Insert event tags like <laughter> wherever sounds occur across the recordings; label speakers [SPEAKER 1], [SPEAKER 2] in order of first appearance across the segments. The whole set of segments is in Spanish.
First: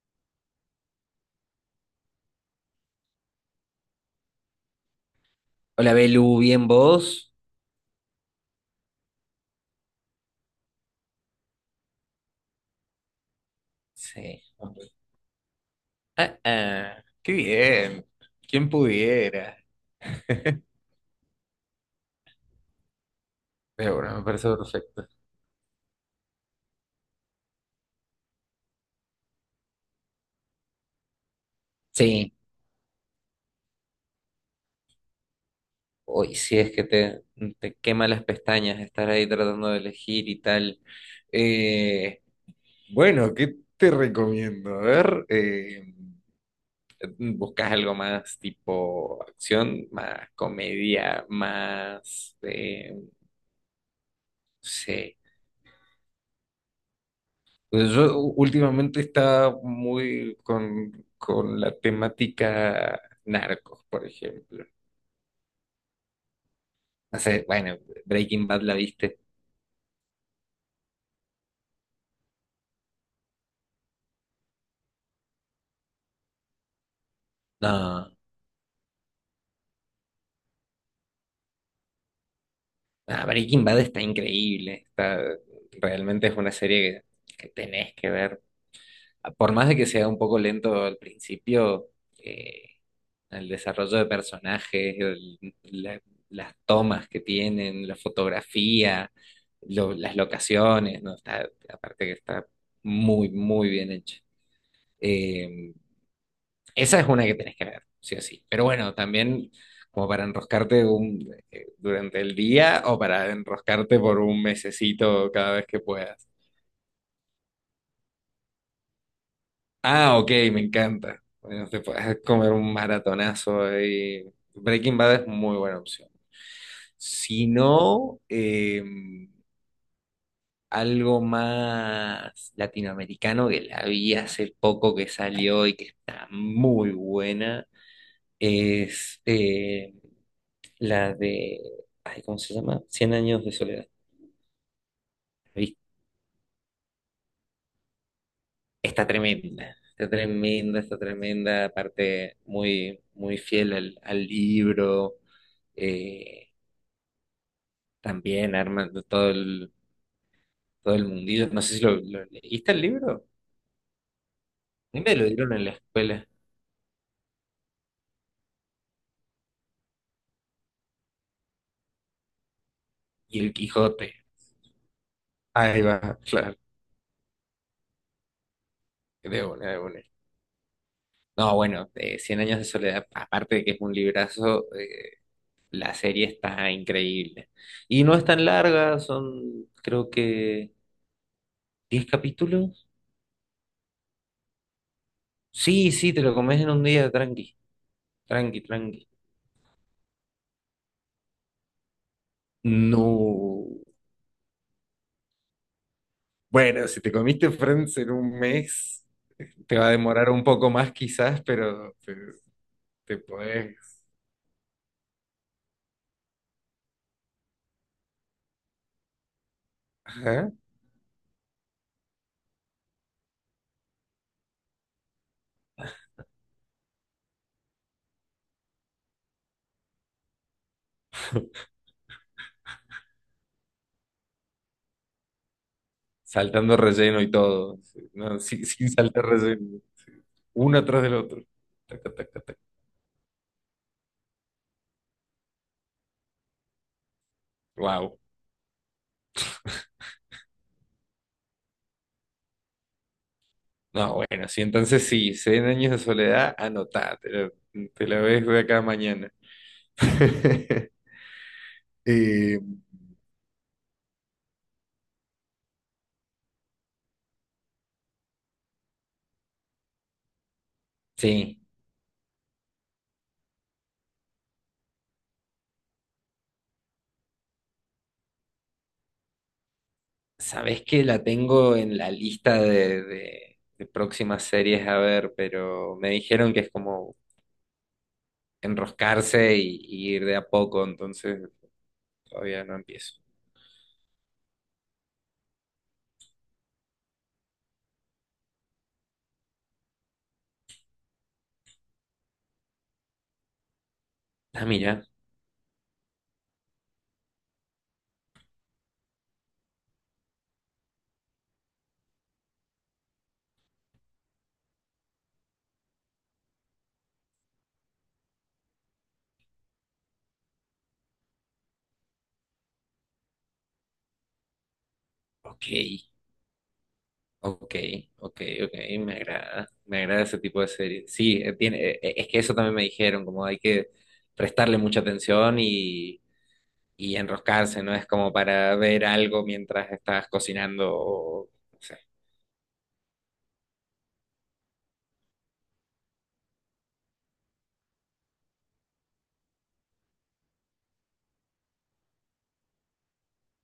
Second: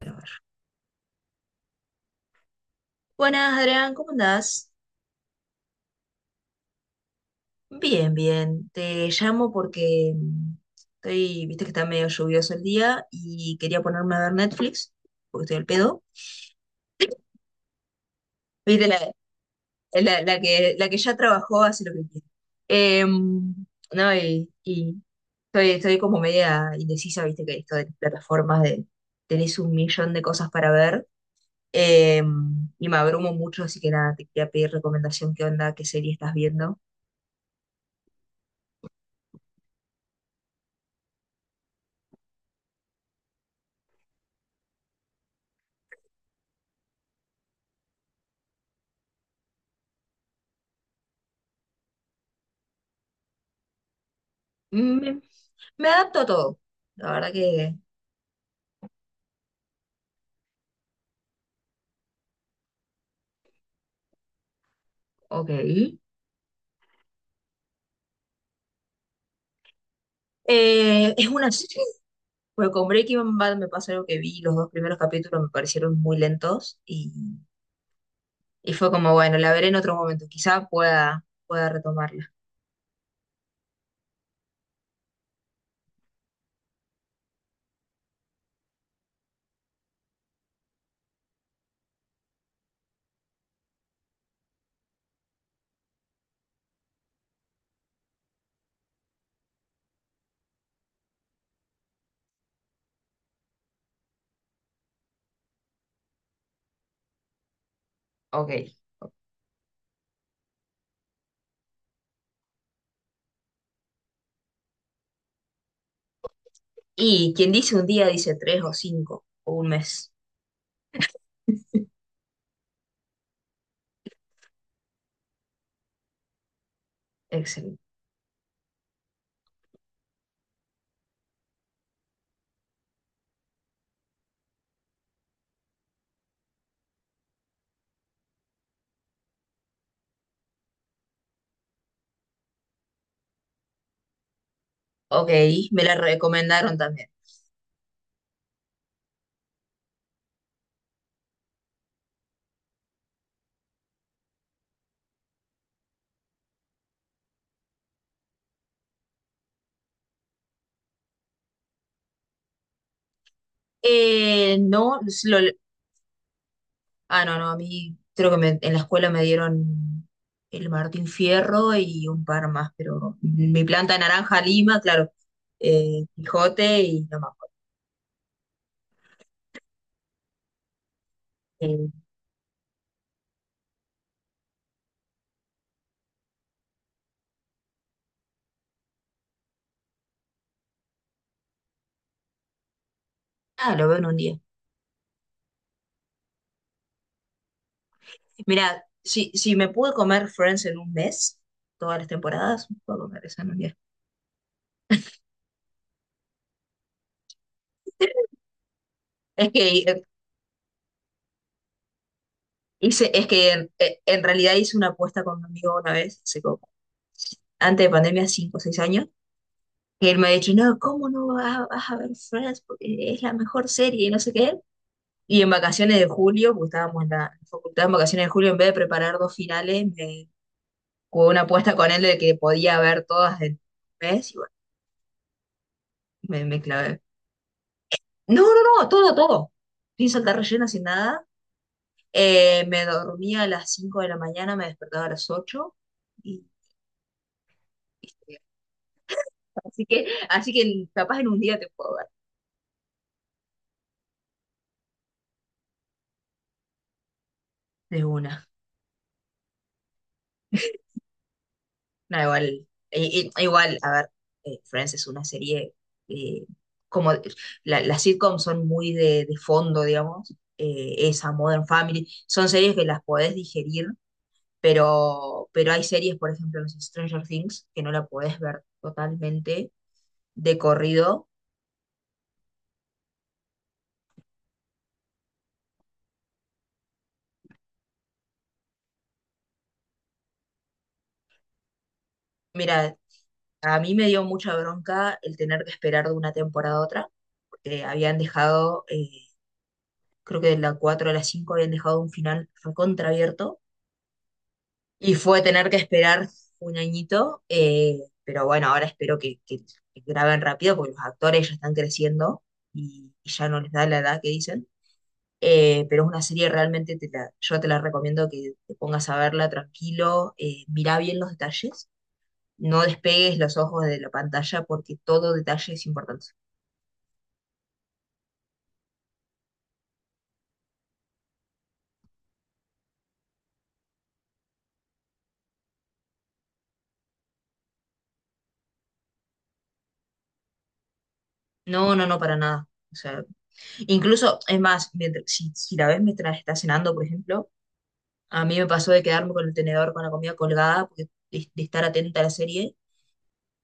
[SPEAKER 1] A ver. Buenas, Adrián, ¿cómo andás?
[SPEAKER 2] Hola Belu, ¿bien vos?
[SPEAKER 1] Bien, bien. Te llamo porque estoy, viste que está medio lluvioso el día y quería ponerme a ver
[SPEAKER 2] Sí.
[SPEAKER 1] Netflix, porque estoy al pedo.
[SPEAKER 2] Ah, ah, qué bien. ¿Quién
[SPEAKER 1] Viste,
[SPEAKER 2] pudiera? <laughs>
[SPEAKER 1] la que ya trabajó hace lo que quiere. Em,
[SPEAKER 2] Pero
[SPEAKER 1] no,
[SPEAKER 2] bueno, me parece
[SPEAKER 1] y
[SPEAKER 2] perfecto.
[SPEAKER 1] estoy, estoy como media indecisa, viste que esto de las plataformas de tenés un millón de cosas para ver.
[SPEAKER 2] Sí.
[SPEAKER 1] em, y me abrumo mucho, así que nada, te quería pedir recomendación, qué onda, qué serie estás
[SPEAKER 2] Uy, sí, es
[SPEAKER 1] viendo.
[SPEAKER 2] que te quema las pestañas estar ahí tratando de elegir y tal. Eh, bueno, ¿qué te recomiendo? A ver, ¿buscas algo más tipo acción, más comedia, más, no sé.
[SPEAKER 1] Me adapto a todo. La verdad que,
[SPEAKER 2] Pues yo últimamente está muy con la temática narcos, por ejemplo.
[SPEAKER 1] ok.
[SPEAKER 2] No sé, bueno, Breaking Bad la viste.
[SPEAKER 1] Es una serie. Pues con Breaking Bad me pasó algo que vi, los dos primeros capítulos me parecieron muy lentos,
[SPEAKER 2] No,
[SPEAKER 1] y fue como, bueno, la veré en otro momento, quizá pueda retomarla.
[SPEAKER 2] no, Breaking Bad está increíble. Está, realmente es una serie que tenés que ver. Por más de que sea un poco lento al principio, eh, el desarrollo de personajes, las tomas que tienen, la fotografía, las locaciones, ¿no? Está, aparte que está muy, muy bien hecho. Eh, esa es una que tenés que ver, sí o sí. Pero
[SPEAKER 1] Ok.
[SPEAKER 2] bueno, también como para enroscarte durante el día o para enroscarte por un mesecito cada vez que puedas.
[SPEAKER 1] Y quien dice un día dice tres o cinco o un mes.
[SPEAKER 2] Ah, ok, me encanta. Bueno, te puedes comer un maratonazo ahí. Breaking Bad es muy buena opción. Si
[SPEAKER 1] Excelente.
[SPEAKER 2] no, algo más latinoamericano que la vi hace poco que salió y que está muy buena es la de, ay, ¿cómo se llama? Cien años de soledad.
[SPEAKER 1] Ok, me la recomendaron también.
[SPEAKER 2] Está tremenda, está tremenda, está tremenda, aparte muy, muy fiel al libro, eh, también armando todo el, mundillo. No sé si lo leíste el libro.
[SPEAKER 1] Eh,
[SPEAKER 2] A
[SPEAKER 1] no,
[SPEAKER 2] mí me lo
[SPEAKER 1] lo,
[SPEAKER 2] dieron en la escuela,
[SPEAKER 1] Ah, no, no, a mí creo que en la escuela me dieron el Martín Fierro y un par más, pero
[SPEAKER 2] y el
[SPEAKER 1] mi planta de
[SPEAKER 2] Quijote,
[SPEAKER 1] naranja Lima, claro,
[SPEAKER 2] ahí va, claro,
[SPEAKER 1] Quijote y no más.
[SPEAKER 2] de una, de una. No, bueno, Cien años de soledad, aparte de que es un librazo, la serie está increíble. Y no es tan larga, son creo que 10 capítulos.
[SPEAKER 1] Ah, lo veo en un día.
[SPEAKER 2] Sí, sí, te lo comes en un día, tranqui. Tranqui,
[SPEAKER 1] Mira,
[SPEAKER 2] tranqui.
[SPEAKER 1] si me pude comer Friends en un mes, todas las temporadas, puedo comer esa en un
[SPEAKER 2] No.
[SPEAKER 1] día.
[SPEAKER 2] Bueno, si te comiste Friends en
[SPEAKER 1] <laughs>
[SPEAKER 2] un mes,
[SPEAKER 1] Es que
[SPEAKER 2] te va a demorar un poco más quizás, pero te,
[SPEAKER 1] Hice,
[SPEAKER 2] te
[SPEAKER 1] es que
[SPEAKER 2] podés.
[SPEAKER 1] en realidad hice una apuesta con un amigo una vez, antes de pandemia, 5 o 6 años, que él me ha
[SPEAKER 2] Ajá.
[SPEAKER 1] dicho, no, ¿cómo no vas, vas a ver Friends? Porque es la mejor serie y no sé qué. Y en vacaciones de julio, porque estábamos en la facultad en vacaciones de julio, en vez de preparar dos finales, me jugué una apuesta con él de que podía ver todas del mes y bueno, me
[SPEAKER 2] Saltando
[SPEAKER 1] clavé.
[SPEAKER 2] relleno y todo. Sí. No,
[SPEAKER 1] No,
[SPEAKER 2] sin,
[SPEAKER 1] no, no,
[SPEAKER 2] sin
[SPEAKER 1] todo,
[SPEAKER 2] saltar
[SPEAKER 1] todo.
[SPEAKER 2] relleno.
[SPEAKER 1] Sin
[SPEAKER 2] Sí.
[SPEAKER 1] saltar relleno,
[SPEAKER 2] Uno
[SPEAKER 1] sin
[SPEAKER 2] atrás del
[SPEAKER 1] nada.
[SPEAKER 2] otro. Taca, taca, taca.
[SPEAKER 1] Me dormía a las 5 de la mañana, me despertaba a las 8 y, y
[SPEAKER 2] Wow.
[SPEAKER 1] estudiaba. Así que, así que capaz en un día te puedo ver
[SPEAKER 2] No, bueno, sí, entonces sí, 100 años de soledad, anotá, te la,
[SPEAKER 1] de
[SPEAKER 2] te la ves
[SPEAKER 1] una.
[SPEAKER 2] de acá a mañana. <laughs>
[SPEAKER 1] No,
[SPEAKER 2] Eh,
[SPEAKER 1] igual, igual, a ver, Friends es una serie, eh, como las sitcoms son muy de fondo, digamos, esa
[SPEAKER 2] sí.
[SPEAKER 1] Modern Family, son series que las podés digerir, pero hay series, por ejemplo, no sé, Stranger Things, que no la podés ver totalmente de
[SPEAKER 2] Sabés que la
[SPEAKER 1] corrido.
[SPEAKER 2] tengo en la lista de, de próximas series a ver, pero me dijeron que es como enroscarse y ir de a poco, entonces todavía no
[SPEAKER 1] Mira,
[SPEAKER 2] empiezo.
[SPEAKER 1] a mí me dio mucha bronca el tener que esperar de una temporada a otra, porque habían dejado, creo que de la 4 a la 5 habían dejado un final recontraabierto.
[SPEAKER 2] Ah, mira,
[SPEAKER 1] Y fue tener que esperar un añito, pero bueno, ahora espero que graben rápido porque los actores ya están creciendo y ya no les da la edad que dicen. Pero es una serie realmente, yo te la recomiendo que te pongas a verla tranquilo, mirá bien los detalles, no despegues los ojos de la pantalla porque todo
[SPEAKER 2] ok,
[SPEAKER 1] detalle es importante.
[SPEAKER 2] ok, ok, ok, me agrada ese tipo de series. Sí, tiene, es que eso también me dijeron, como hay que prestarle mucha atención y enroscarse, no es como para ver algo mientras estás cocinando o, no
[SPEAKER 1] No,
[SPEAKER 2] sé.
[SPEAKER 1] no, no, para nada. O sea, incluso, es más, mientras, si la ves mientras estás cenando, por ejemplo. A mí me pasó de quedarme con el tenedor con la comida colgada, porque de estar atenta a la serie,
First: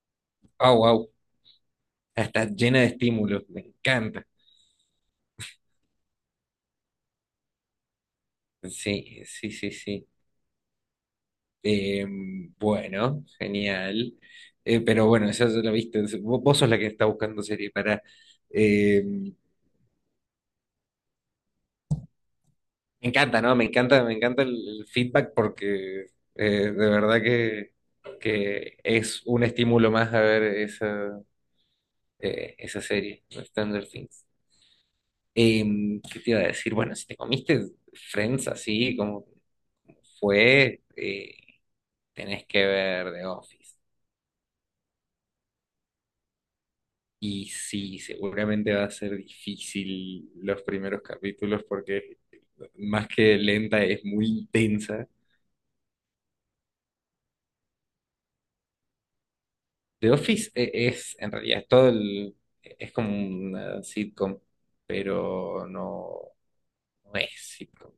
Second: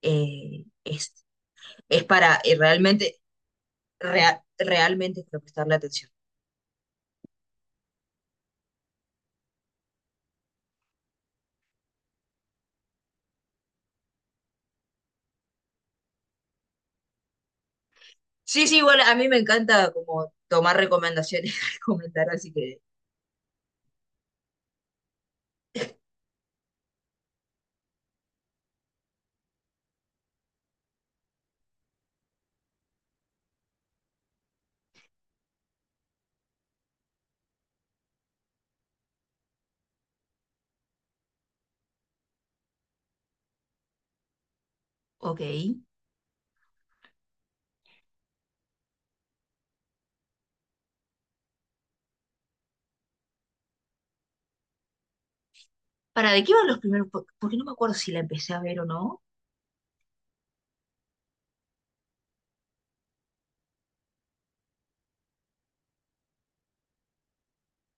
[SPEAKER 1] eh,
[SPEAKER 2] Oh, wow.
[SPEAKER 1] es, es para
[SPEAKER 2] Está
[SPEAKER 1] eh,
[SPEAKER 2] llena de
[SPEAKER 1] realmente,
[SPEAKER 2] estímulos, me encanta.
[SPEAKER 1] realmente es para prestarle atención.
[SPEAKER 2] Sí, sí, sí, sí. Eh, bueno, genial. Pero bueno, eso ya lo viste. Vos sos la que está buscando serie para...
[SPEAKER 1] Sí, sí, igual a mí
[SPEAKER 2] me
[SPEAKER 1] me encanta como tomar recomendaciones, <laughs> comentar así que,
[SPEAKER 2] encanta, ¿no? Me encanta el feedback porque eh, de verdad que es un estímulo más a ver esa, esa serie, Stranger Things. ¿Qué te iba a decir? Bueno, si te comiste Friends así como fue... Tenés que ver The Office.
[SPEAKER 1] ok.
[SPEAKER 2] Y sí, seguramente va a ser difícil los primeros capítulos porque más que lenta es muy intensa.
[SPEAKER 1] ¿Para de qué van los primeros? Porque no me acuerdo si la empecé a ver o no.
[SPEAKER 2] The Office es, en realidad, todo el, es como una sitcom, pero no, no es sitcom.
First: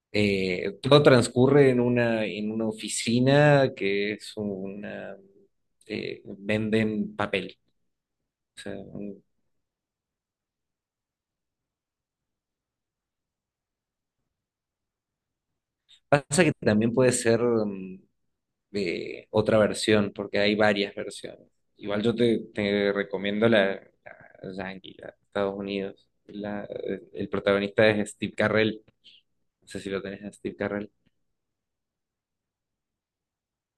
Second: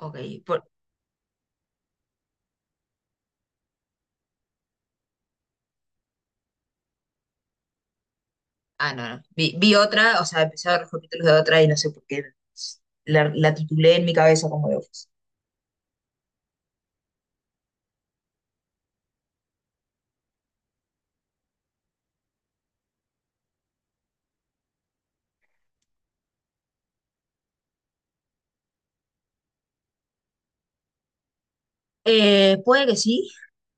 [SPEAKER 1] Ok, por-
[SPEAKER 2] Todo transcurre en una, oficina que es una, venden papel. O sea,
[SPEAKER 1] ah, no, no. Vi, vi otra, o sea, empecé a ver los capítulos de otra y no sé por qué. La titulé en mi cabeza como de Office.
[SPEAKER 2] pasa que también puede ser otra versión, porque hay varias versiones. Igual yo te recomiendo la Yankee, la de Estados Unidos. El protagonista es Steve Carrell, no sé si lo tenés a Steve Carrell,
[SPEAKER 1] Puede que sí,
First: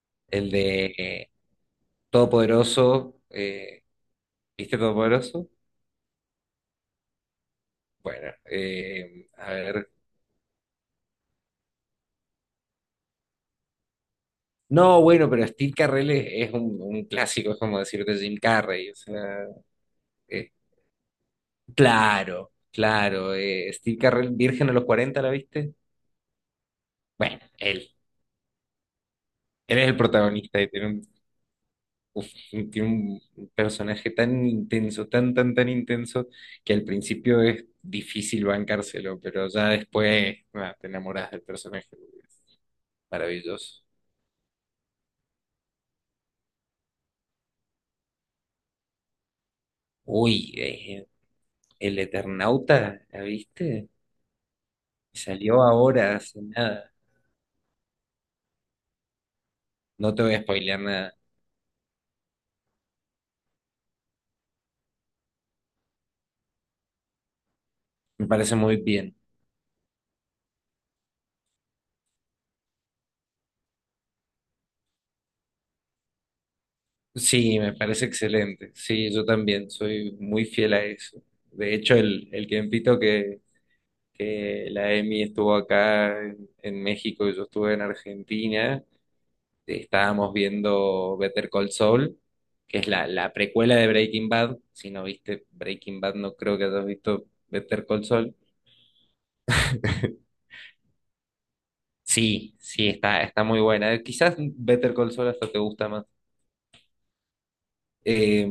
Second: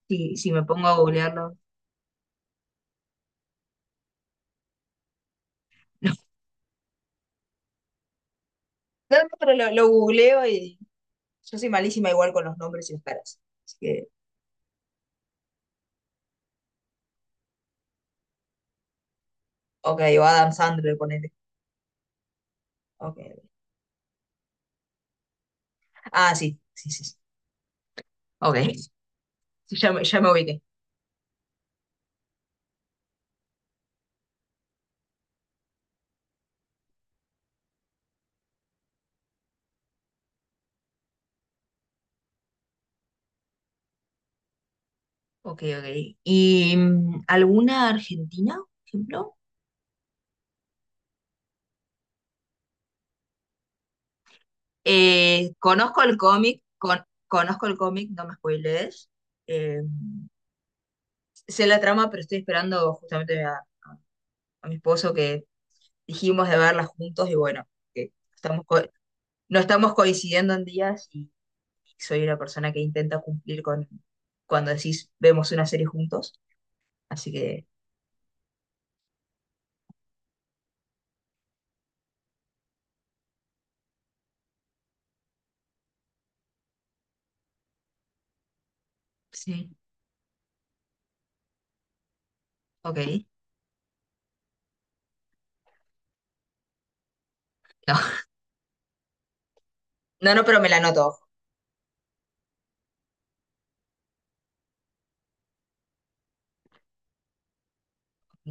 [SPEAKER 1] si
[SPEAKER 2] el
[SPEAKER 1] me
[SPEAKER 2] de
[SPEAKER 1] pongo a googlearlo.
[SPEAKER 2] Todopoderoso, ¿viste Todopoderoso? Bueno,
[SPEAKER 1] No, no,
[SPEAKER 2] a
[SPEAKER 1] pero lo
[SPEAKER 2] ver.
[SPEAKER 1] googleo y yo soy malísima igual con los nombres y las caras. Así que,
[SPEAKER 2] No, bueno, pero Steve Carrell es un, clásico, es como decirte Jim Carrey, o sea,
[SPEAKER 1] ok, o
[SPEAKER 2] eh,
[SPEAKER 1] Adam Sandler, ponele.
[SPEAKER 2] claro,
[SPEAKER 1] Ok.
[SPEAKER 2] claro, Steve Carrell, Virgen a los 40, ¿la viste?
[SPEAKER 1] Ah, sí, sí, sí. Sí.
[SPEAKER 2] Bueno, él.
[SPEAKER 1] Ok, sí,
[SPEAKER 2] Él es
[SPEAKER 1] ya,
[SPEAKER 2] el
[SPEAKER 1] ya me ubiqué.
[SPEAKER 2] protagonista y uf, tiene un personaje tan intenso, tan, tan, tan intenso, que al principio es difícil bancárselo, pero ya después ah, te enamoras del personaje. Es maravilloso.
[SPEAKER 1] Ok, ok. ¿Y alguna argentina, por ejemplo?
[SPEAKER 2] Uy, el Eternauta, ¿la viste?
[SPEAKER 1] Eh,
[SPEAKER 2] Salió
[SPEAKER 1] conozco el
[SPEAKER 2] ahora, hace
[SPEAKER 1] cómic,
[SPEAKER 2] nada.
[SPEAKER 1] con, conozco el cómic, no me spoilees. Eh,
[SPEAKER 2] No te voy a spoilear nada.
[SPEAKER 1] sé la trama, pero estoy esperando justamente a mi esposo que dijimos de verla juntos y bueno, que
[SPEAKER 2] Me parece muy bien.
[SPEAKER 1] no estamos coincidiendo en días. Soy una persona que intenta cumplir con cuando decís vemos una serie juntos, así
[SPEAKER 2] Sí,
[SPEAKER 1] que
[SPEAKER 2] me parece excelente. Sí, yo también soy muy fiel a eso. De hecho, el tiempito que la Emi estuvo acá en México y yo estuve en Argentina.
[SPEAKER 1] sí,
[SPEAKER 2] Estábamos viendo Better Call Saul, que es
[SPEAKER 1] ok.
[SPEAKER 2] la precuela de Breaking Bad. Si no viste Breaking Bad, no creo que hayas visto Better
[SPEAKER 1] No,
[SPEAKER 2] Call
[SPEAKER 1] <laughs>
[SPEAKER 2] Saul. <laughs>
[SPEAKER 1] no, no, pero me la noto.
[SPEAKER 2] Sí, sí, está muy buena. Quizás Better Call Saul hasta te gusta más. Eh,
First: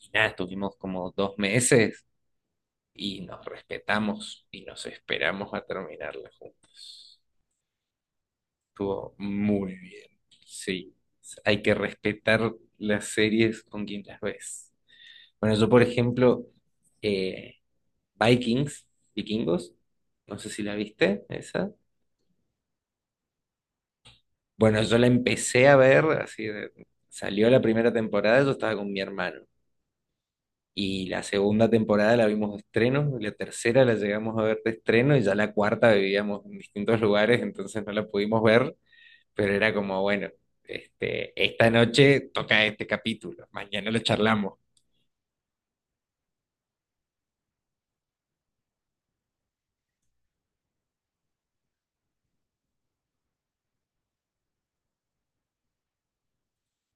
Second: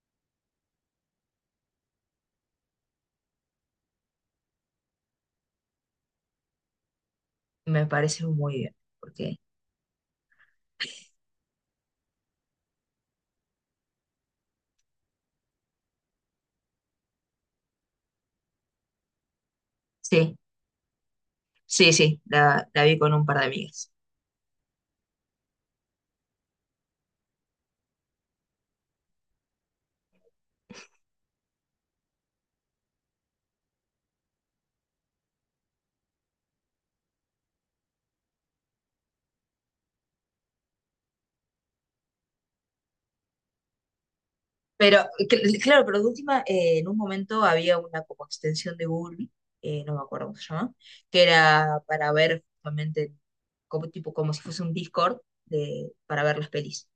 [SPEAKER 2] y nada, estuvimos como dos meses y nos respetamos y nos esperamos a terminarla.
[SPEAKER 1] Me parece muy bien,
[SPEAKER 2] Estuvo
[SPEAKER 1] porque
[SPEAKER 2] muy bien. Sí, hay que respetar las series con quien las ves. Bueno, yo, por ejemplo, eh, Vikings, Vikingos,
[SPEAKER 1] sí,
[SPEAKER 2] no sé si la viste, esa.
[SPEAKER 1] sí, sí, la vi con un par de amigas.
[SPEAKER 2] Bueno, yo la empecé a ver, salió la primera temporada, yo estaba con mi hermano. Y la segunda temporada la vimos de estreno, y la tercera la llegamos a ver de estreno, y ya la cuarta vivíamos en distintos lugares, entonces no la pudimos ver. Pero era como, bueno, este, esta noche toca este capítulo, mañana lo charlamos.
[SPEAKER 1] Pero claro, pero de última, en un momento había una como extensión de Google, no me acuerdo cómo se llama, que era para ver justamente como tipo como si fuese un Discord de, para ver las pelis.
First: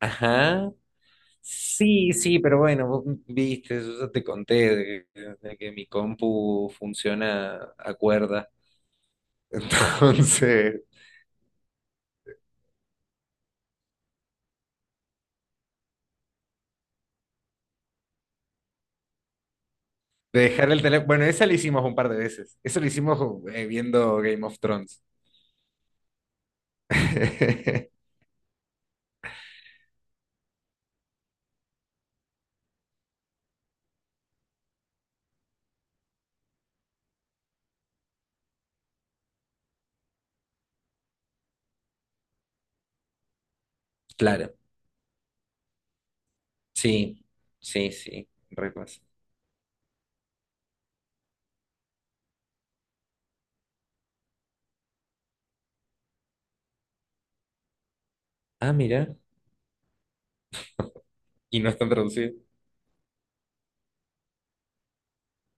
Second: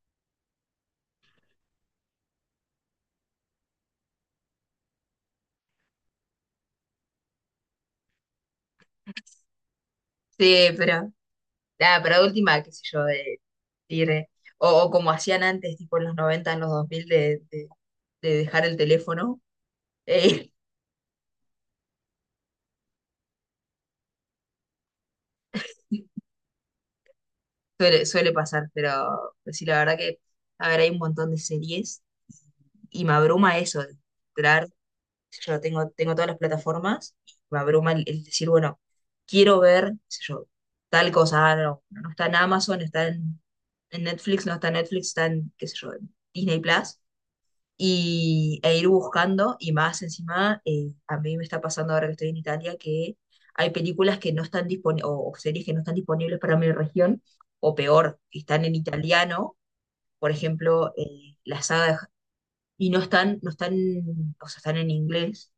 [SPEAKER 2] Ajá. Sí, sí, pero bueno, vos viste, yo ya te conté de que mi compu funciona a cuerda. <laughs>
[SPEAKER 1] Sí,
[SPEAKER 2] Entonces,
[SPEAKER 1] pero ah, pero de última, qué sé yo, de ir, o como hacían antes, tipo en los 90 en los 2000, de dejar el teléfono,
[SPEAKER 2] de
[SPEAKER 1] eh,
[SPEAKER 2] dejar el teléfono. Bueno, esa lo hicimos un par de veces. Eso lo hicimos viendo Game of Thrones.
[SPEAKER 1] <laughs>
[SPEAKER 2] <laughs>
[SPEAKER 1] suele, suele pasar, pero sí, la verdad que, a ver, hay un montón de series y me abruma eso, de entrar, qué sé yo tengo, tengo todas las plataformas, y me abruma el decir, bueno, quiero ver, qué sé yo, tal cosa, ah, no, no está en Amazon, está en Netflix, no
[SPEAKER 2] Claro,
[SPEAKER 1] está en Netflix, está en, qué sé yo, en Disney Plus
[SPEAKER 2] sí, sí, sí,
[SPEAKER 1] y,
[SPEAKER 2] re
[SPEAKER 1] e ir
[SPEAKER 2] pasa.
[SPEAKER 1] buscando, y más encima, a mí me está pasando ahora que estoy en Italia, que hay películas que no están disponibles, o series que no están disponibles para mi región, o peor, están
[SPEAKER 2] Ah,
[SPEAKER 1] en
[SPEAKER 2] mira.
[SPEAKER 1] italiano, por ejemplo,
[SPEAKER 2] Y
[SPEAKER 1] la
[SPEAKER 2] no
[SPEAKER 1] saga,
[SPEAKER 2] están traducidos.
[SPEAKER 1] y no están, no están, o sea, están en inglés,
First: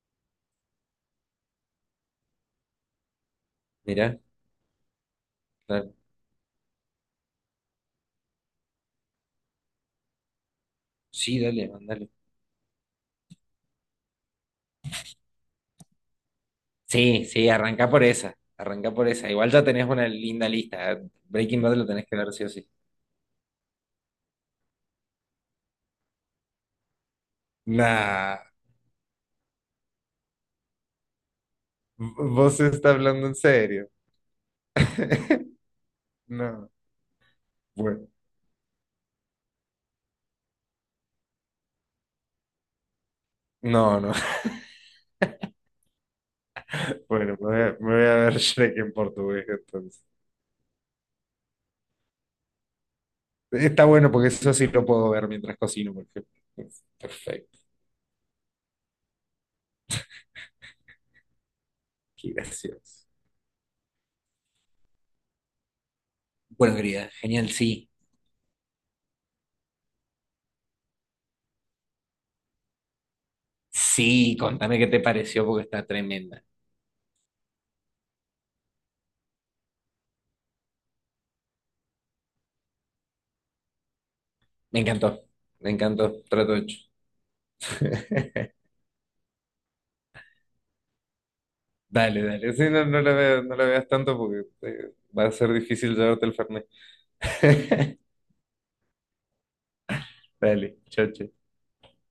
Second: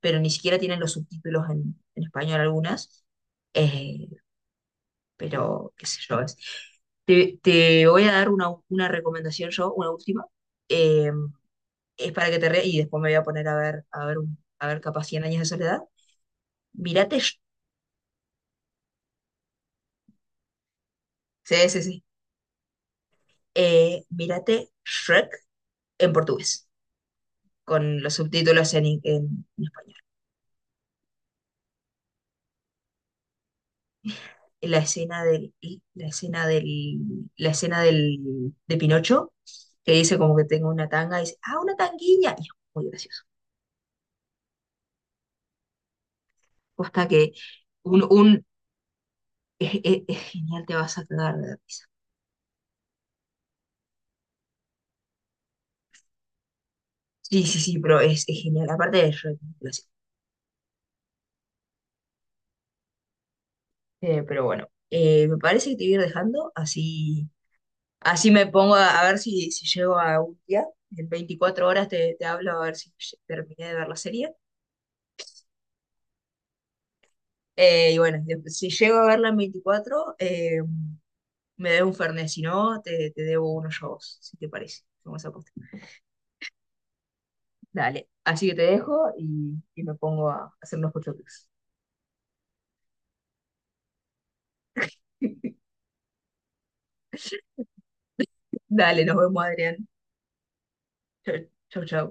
[SPEAKER 1] pero ni siquiera tienen los subtítulos en español algunas, eh,
[SPEAKER 2] Mira,
[SPEAKER 1] pero qué
[SPEAKER 2] claro.
[SPEAKER 1] sé yo, te, te voy a dar una recomendación yo, una última. Eh,
[SPEAKER 2] Sí, dale, mandale.
[SPEAKER 1] es para que te rías, y después me voy a poner a ver, a ver, a ver capaz cien años de soledad. Mírate,
[SPEAKER 2] Sí, sí, arranca por esa, arranca por esa. Igual ya tenés una linda lista. ¿Eh? Breaking
[SPEAKER 1] Sí,
[SPEAKER 2] Bad
[SPEAKER 1] sí,
[SPEAKER 2] lo
[SPEAKER 1] sí.
[SPEAKER 2] tenés que ver sí o sí.
[SPEAKER 1] Mírate Shrek en portugués, con los
[SPEAKER 2] Nah,
[SPEAKER 1] subtítulos en español.
[SPEAKER 2] vos está hablando en serio.
[SPEAKER 1] La escena del, la
[SPEAKER 2] <laughs>
[SPEAKER 1] escena
[SPEAKER 2] No,
[SPEAKER 1] la escena
[SPEAKER 2] bueno,
[SPEAKER 1] del, de Pinocho, que dice como que tengo una tanga, y dice, ah, una tanguilla, y es muy gracioso.
[SPEAKER 2] no, no. <laughs>
[SPEAKER 1] Hasta que
[SPEAKER 2] Bueno, me voy a, me
[SPEAKER 1] un,
[SPEAKER 2] voy a ver
[SPEAKER 1] un
[SPEAKER 2] Shrek en portugués entonces.
[SPEAKER 1] es genial, te vas a cagar de la risa.
[SPEAKER 2] Está bueno porque eso sí lo puedo ver mientras cocino, por ejemplo.
[SPEAKER 1] Sí,
[SPEAKER 2] Perfecto,
[SPEAKER 1] sí, sí, pero es genial. Aparte de Shrek,
[SPEAKER 2] qué gracioso.
[SPEAKER 1] eh, pero bueno, me parece que te voy a ir dejando,
[SPEAKER 2] Bueno, querida,
[SPEAKER 1] así,
[SPEAKER 2] genial, sí.
[SPEAKER 1] así me pongo a ver si llego a un día. En 24 horas te, te hablo a ver si terminé de ver la serie.
[SPEAKER 2] Sí, contame qué te pareció porque está tremenda.
[SPEAKER 1] Y bueno, si llego a verla en 24 me debo un Fernet, si no, te debo unos yo a vos, si te
[SPEAKER 2] Me
[SPEAKER 1] parece. Vamos
[SPEAKER 2] encantó,
[SPEAKER 1] a apostar.
[SPEAKER 2] me encantó, trato hecho.
[SPEAKER 1] Dale, así
[SPEAKER 2] <laughs>
[SPEAKER 1] que te dejo y me pongo a hacer unos pochoclos.
[SPEAKER 2] Dale, dale. Sí, no, no la veas, no la veas tanto porque va a ser
[SPEAKER 1] <laughs>
[SPEAKER 2] difícil llevarte el fernet. <laughs>
[SPEAKER 1] Dale, nos vemos, Adrián.
[SPEAKER 2] Dale, chao,
[SPEAKER 1] Chau,
[SPEAKER 2] chao.
[SPEAKER 1] chau. Chau.